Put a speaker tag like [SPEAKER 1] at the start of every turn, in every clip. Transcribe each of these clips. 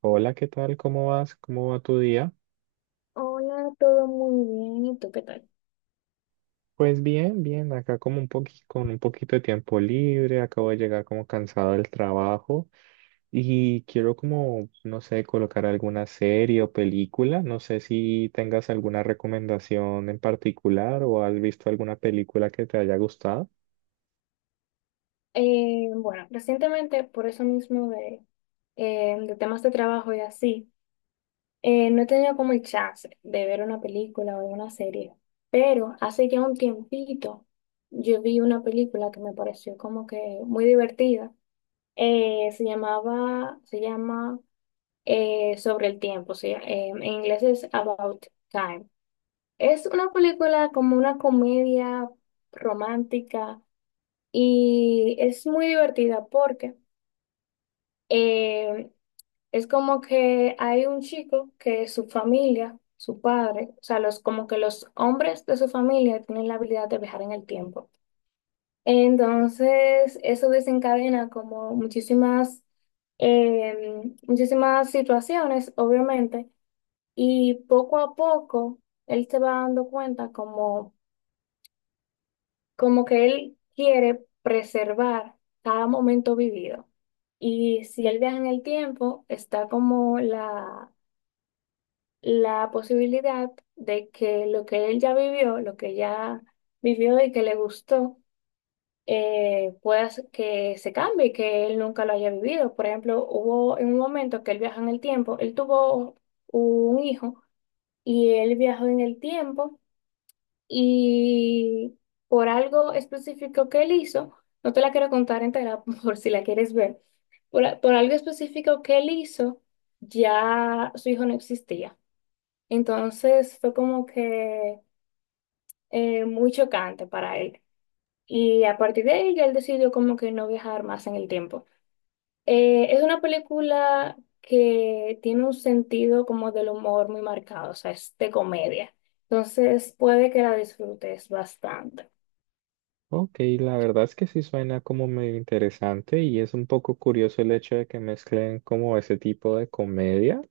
[SPEAKER 1] Hola, ¿qué tal? ¿Cómo vas? ¿Cómo va tu día?
[SPEAKER 2] Hola, todo muy bien. ¿Y tú qué tal?
[SPEAKER 1] Pues bien, bien, acá como con un poquito de tiempo libre, acabo de llegar como cansado del trabajo y quiero como, no sé, colocar alguna serie o película, no sé si tengas alguna recomendación en particular o has visto alguna película que te haya gustado.
[SPEAKER 2] Bueno, recientemente, por eso mismo de temas de trabajo y así, no he tenido como el chance de ver una película o una serie, pero hace ya un tiempito yo vi una película que me pareció como que muy divertida. Se llama Sobre el tiempo, o sea, en inglés es About Time. Es una película como una comedia romántica. Y es muy divertida porque eh, es como que hay un chico que su familia, su padre, o sea, los, como que los hombres de su familia tienen la habilidad de viajar en el tiempo. Entonces, eso desencadena como muchísimas situaciones, obviamente, y poco a poco él se va dando cuenta como que él quiere preservar cada momento vivido. Y si él viaja en el tiempo, está como la posibilidad de que lo que él ya vivió, lo que ya vivió y que le gustó, que se cambie, que él nunca lo haya vivido. Por ejemplo, hubo en un momento que él viaja en el tiempo, él tuvo un hijo y él viajó en el tiempo y por algo específico que él hizo, no te la quiero contar entera por si la quieres ver, por algo específico que él hizo, ya su hijo no existía. Entonces fue como que muy chocante para él. Y a partir de ahí ya él decidió como que no viajar más en el tiempo. Es una película que tiene un sentido como del humor muy marcado, o sea, es de comedia. Entonces puede que la disfrutes bastante.
[SPEAKER 1] Ok, la verdad es que sí suena como medio interesante y es un poco curioso el hecho de que mezclen como ese tipo de comedia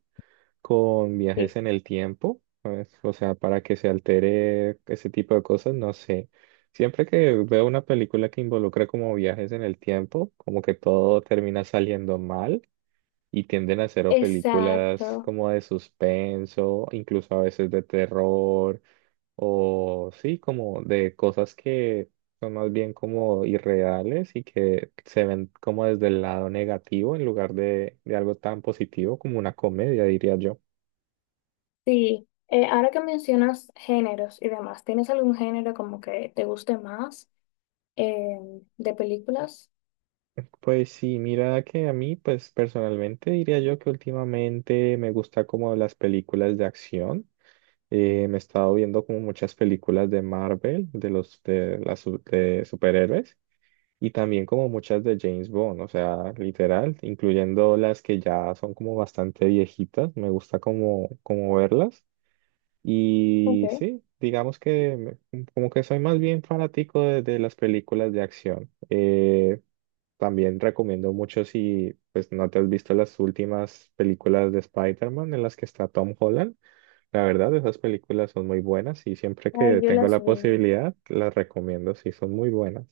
[SPEAKER 1] con
[SPEAKER 2] Sí.
[SPEAKER 1] viajes en el tiempo, ¿sabes? O sea, para que se altere ese tipo de cosas, no sé. Siempre que veo una película que involucra como viajes en el tiempo, como que todo termina saliendo mal y tienden a hacer o películas
[SPEAKER 2] Exacto,
[SPEAKER 1] como de suspenso, incluso a veces de terror, o sí, como de cosas que son más bien como irreales y que se ven como desde el lado negativo en lugar de algo tan positivo como una comedia, diría yo.
[SPEAKER 2] sí. Ahora que mencionas géneros y demás, ¿tienes algún género como que te guste más eh, de películas?
[SPEAKER 1] Pues sí, mira que a mí, pues personalmente diría yo que últimamente me gusta como las películas de acción. Me he estado viendo como muchas películas de Marvel, de los de superhéroes y también como muchas de James Bond, o sea, literal, incluyendo las que ya son como bastante viejitas. Me gusta como verlas
[SPEAKER 2] Ok,
[SPEAKER 1] y sí, digamos que como que soy más bien fanático de las películas de acción. También recomiendo mucho si pues no te has visto las últimas películas de Spider-Man en las que está Tom Holland. La verdad, esas películas son muy buenas y siempre que
[SPEAKER 2] ahí yo
[SPEAKER 1] tengo
[SPEAKER 2] las
[SPEAKER 1] la
[SPEAKER 2] vi.
[SPEAKER 1] posibilidad, las recomiendo, sí, son muy buenas.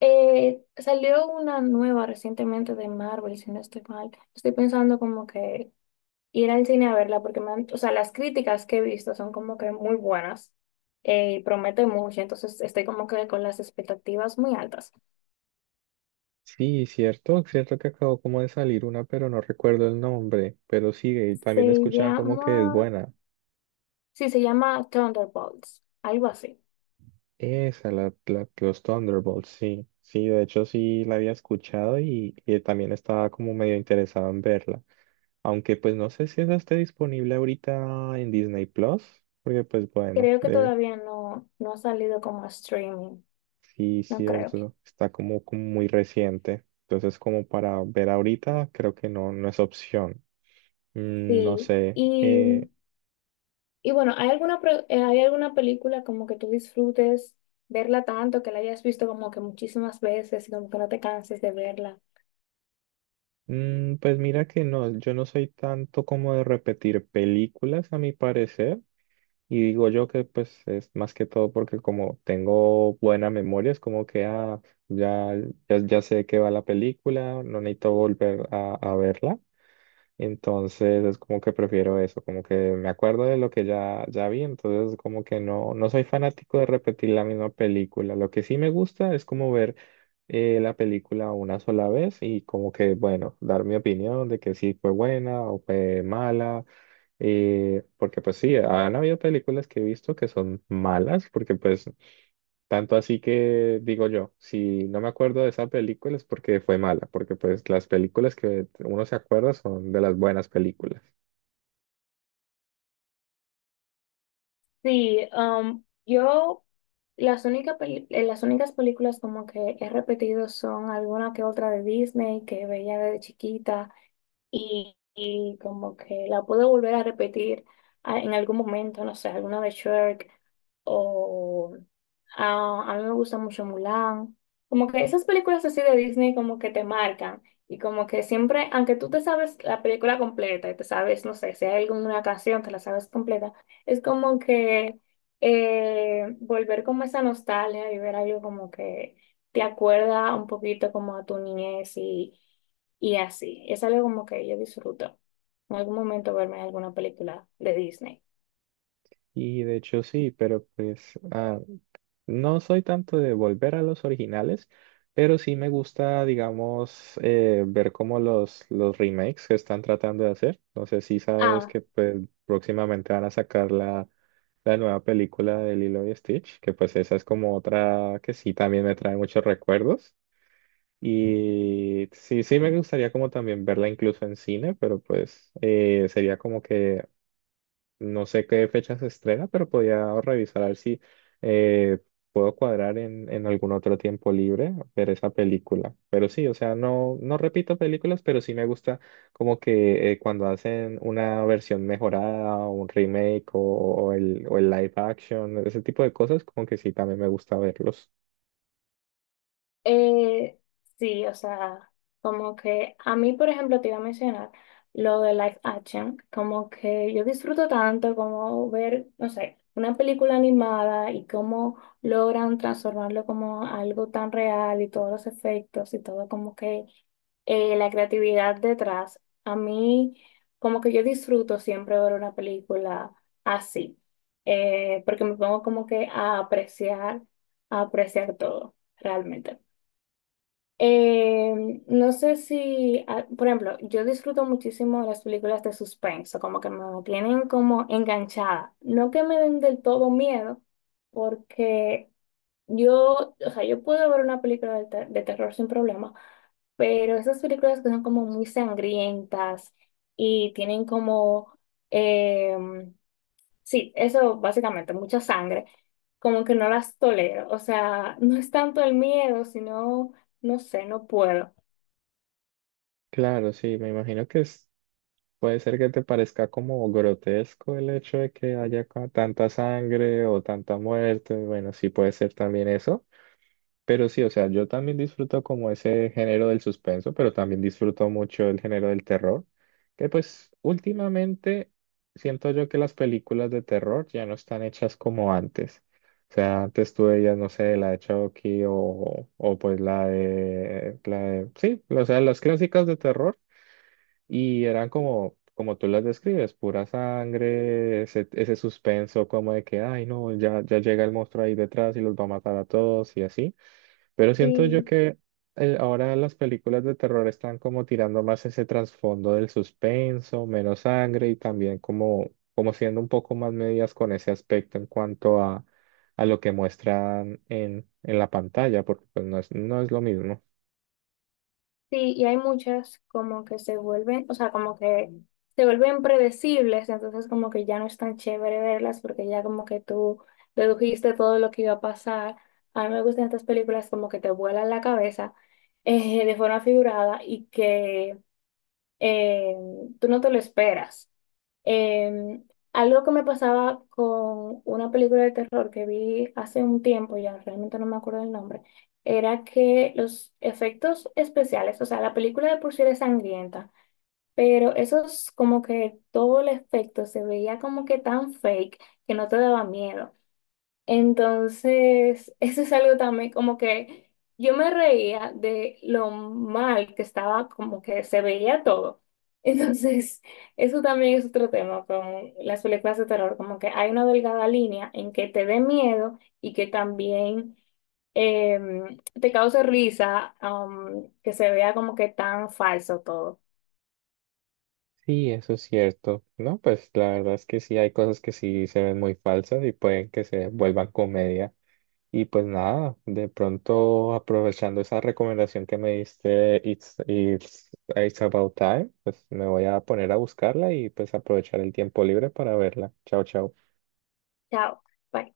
[SPEAKER 2] Salió una nueva recientemente de Marvel, si no estoy mal. Estoy pensando como que ir al cine a verla porque o sea, las críticas que he visto son como que muy buenas, y promete mucho, entonces estoy como que con las expectativas muy altas.
[SPEAKER 1] Sí, cierto, cierto que acabó como de salir una, pero no recuerdo el nombre, pero sí, y también
[SPEAKER 2] Se
[SPEAKER 1] escuchaba como que es
[SPEAKER 2] llama...
[SPEAKER 1] buena.
[SPEAKER 2] Sí, se llama Thunderbolts, algo así.
[SPEAKER 1] Esa, la, los Thunderbolts, sí, sí, de hecho sí la había escuchado y también estaba como medio interesado en verla. Aunque pues no sé si esa esté disponible ahorita en Disney Plus, porque pues bueno,
[SPEAKER 2] Creo que todavía no ha salido como streaming,
[SPEAKER 1] sí,
[SPEAKER 2] no creo.
[SPEAKER 1] cierto, está como, como muy reciente. Entonces como para ver ahorita creo que no, no es opción. Mm, no
[SPEAKER 2] Sí,
[SPEAKER 1] sé.
[SPEAKER 2] y bueno, ¿hay alguna película como que tú disfrutes verla tanto, que la hayas visto como que muchísimas veces y como que no te canses de verla?
[SPEAKER 1] Pues mira que no, yo no soy tanto como de repetir películas a mi parecer. Y digo yo que pues es más que todo porque como tengo buena memoria, es como que ah, ya, ya, ya sé que va la película, no necesito volver a verla. Entonces es como que prefiero eso, como que me acuerdo de lo que ya, ya vi, entonces como que no, no soy fanático de repetir la misma película. Lo que sí me gusta es como ver la película una sola vez y como que, bueno, dar mi opinión de que sí fue buena o fue mala, porque pues sí, han habido películas que he visto que son malas, porque pues tanto así que digo yo, si no me acuerdo de esa película es porque fue mala, porque pues las películas que uno se acuerda son de las buenas películas.
[SPEAKER 2] Sí, um, yo las únicas, las únicas películas como que he repetido son alguna que otra de Disney que veía de chiquita y como que la puedo volver a repetir en algún momento, no sé, alguna de Shrek o mí me gusta mucho Mulan. Como que esas películas así de Disney como que te marcan y como que siempre, aunque tú te sabes la película completa y te sabes, no sé, si hay alguna canción, te la sabes completa, es como que volver como esa nostalgia y ver algo como que te acuerda un poquito como a tu niñez y así. Es algo como que yo disfruto en algún momento verme alguna película de Disney.
[SPEAKER 1] Y de hecho sí, pero pues no soy tanto de volver a los originales, pero sí me gusta, digamos, ver como los remakes que están tratando de hacer. No sé si sabes
[SPEAKER 2] Ah.
[SPEAKER 1] que pues, próximamente van a sacar la, la nueva película de Lilo y Stitch, que pues esa es como otra que sí también me trae muchos recuerdos. Y sí, sí me gustaría como también verla incluso en cine, pero pues sería como que no sé qué fecha se estrena, pero podía revisar a ver si eh, puedo cuadrar en algún otro tiempo libre ver esa película. Pero sí, o sea, no, no repito películas, pero sí me gusta como que cuando hacen una versión mejorada o un remake o el live action, ese tipo de cosas, como que sí, también me gusta verlos.
[SPEAKER 2] Eh, sí, o sea, como que a mí, por ejemplo, te iba a mencionar lo de live action, como que yo disfruto tanto como ver, no sé, una película animada y cómo logran transformarlo como algo tan real y todos los efectos y todo como que la creatividad detrás. A mí, como que yo disfruto siempre ver una película así, porque me pongo como que a apreciar todo, realmente. Eh, no sé si, ah, por ejemplo, yo disfruto muchísimo de las películas de suspenso, como que me tienen como enganchada. No que me den del todo miedo, porque yo, o sea, yo puedo ver una película de terror sin problema, pero esas películas que son como muy sangrientas y tienen como, em, sí, eso básicamente, mucha sangre, como que no las tolero, o sea, no es tanto el miedo, sino, no sé, no puedo.
[SPEAKER 1] Claro, sí, me imagino que puede ser que te parezca como grotesco el hecho de que haya tanta sangre o tanta muerte. Bueno, sí puede ser también eso. Pero sí, o sea, yo también disfruto como ese género del suspenso, pero también disfruto mucho el género del terror, que pues últimamente siento yo que las películas de terror ya no están hechas como antes. O sea, antes tú veías, no sé, la de Chucky o pues la de, sí, o sea, las clásicas de terror. Y eran como, como tú las describes, pura sangre, ese suspenso como de que, ay, no, ya, ya llega el monstruo ahí detrás y los va a matar a todos y así. Pero siento yo
[SPEAKER 2] Sí,
[SPEAKER 1] que ahora las películas de terror están como tirando más ese trasfondo del suspenso, menos sangre y también como, como siendo un poco más medias con ese aspecto en cuanto a lo que muestran en la pantalla, porque pues no es, no es lo mismo.
[SPEAKER 2] sí, y hay muchas como que se vuelven, o sea, como que se vuelven predecibles, entonces como que ya no es tan chévere verlas porque ya como que tú dedujiste todo lo que iba a pasar. A mí me gustan estas películas como que te vuelan la cabeza de forma figurada y que eh, tú no te lo esperas. Em, Algo que me pasaba con una película de terror que vi hace un tiempo, ya realmente no me acuerdo el nombre, era que los efectos especiales, o sea, la película de por sí era sangrienta, pero eso es como que todo el efecto se veía como que tan fake que no te daba miedo. Entonces, eso es algo también como que yo me reía de lo mal que estaba, como que se veía todo. Entonces, eso también es otro tema con las películas de terror, como que hay una delgada línea en que te dé miedo y que también eh, te cause risa, que se vea como que tan falso todo.
[SPEAKER 1] Sí, eso es cierto. No, pues la verdad es que sí hay cosas que sí se ven muy falsas y pueden que se vuelvan comedia. Y pues nada, de pronto aprovechando esa recomendación que me diste, It's About Time, pues me voy a poner a buscarla y pues aprovechar el tiempo libre para verla. Chao, chao.
[SPEAKER 2] Chao. Bye.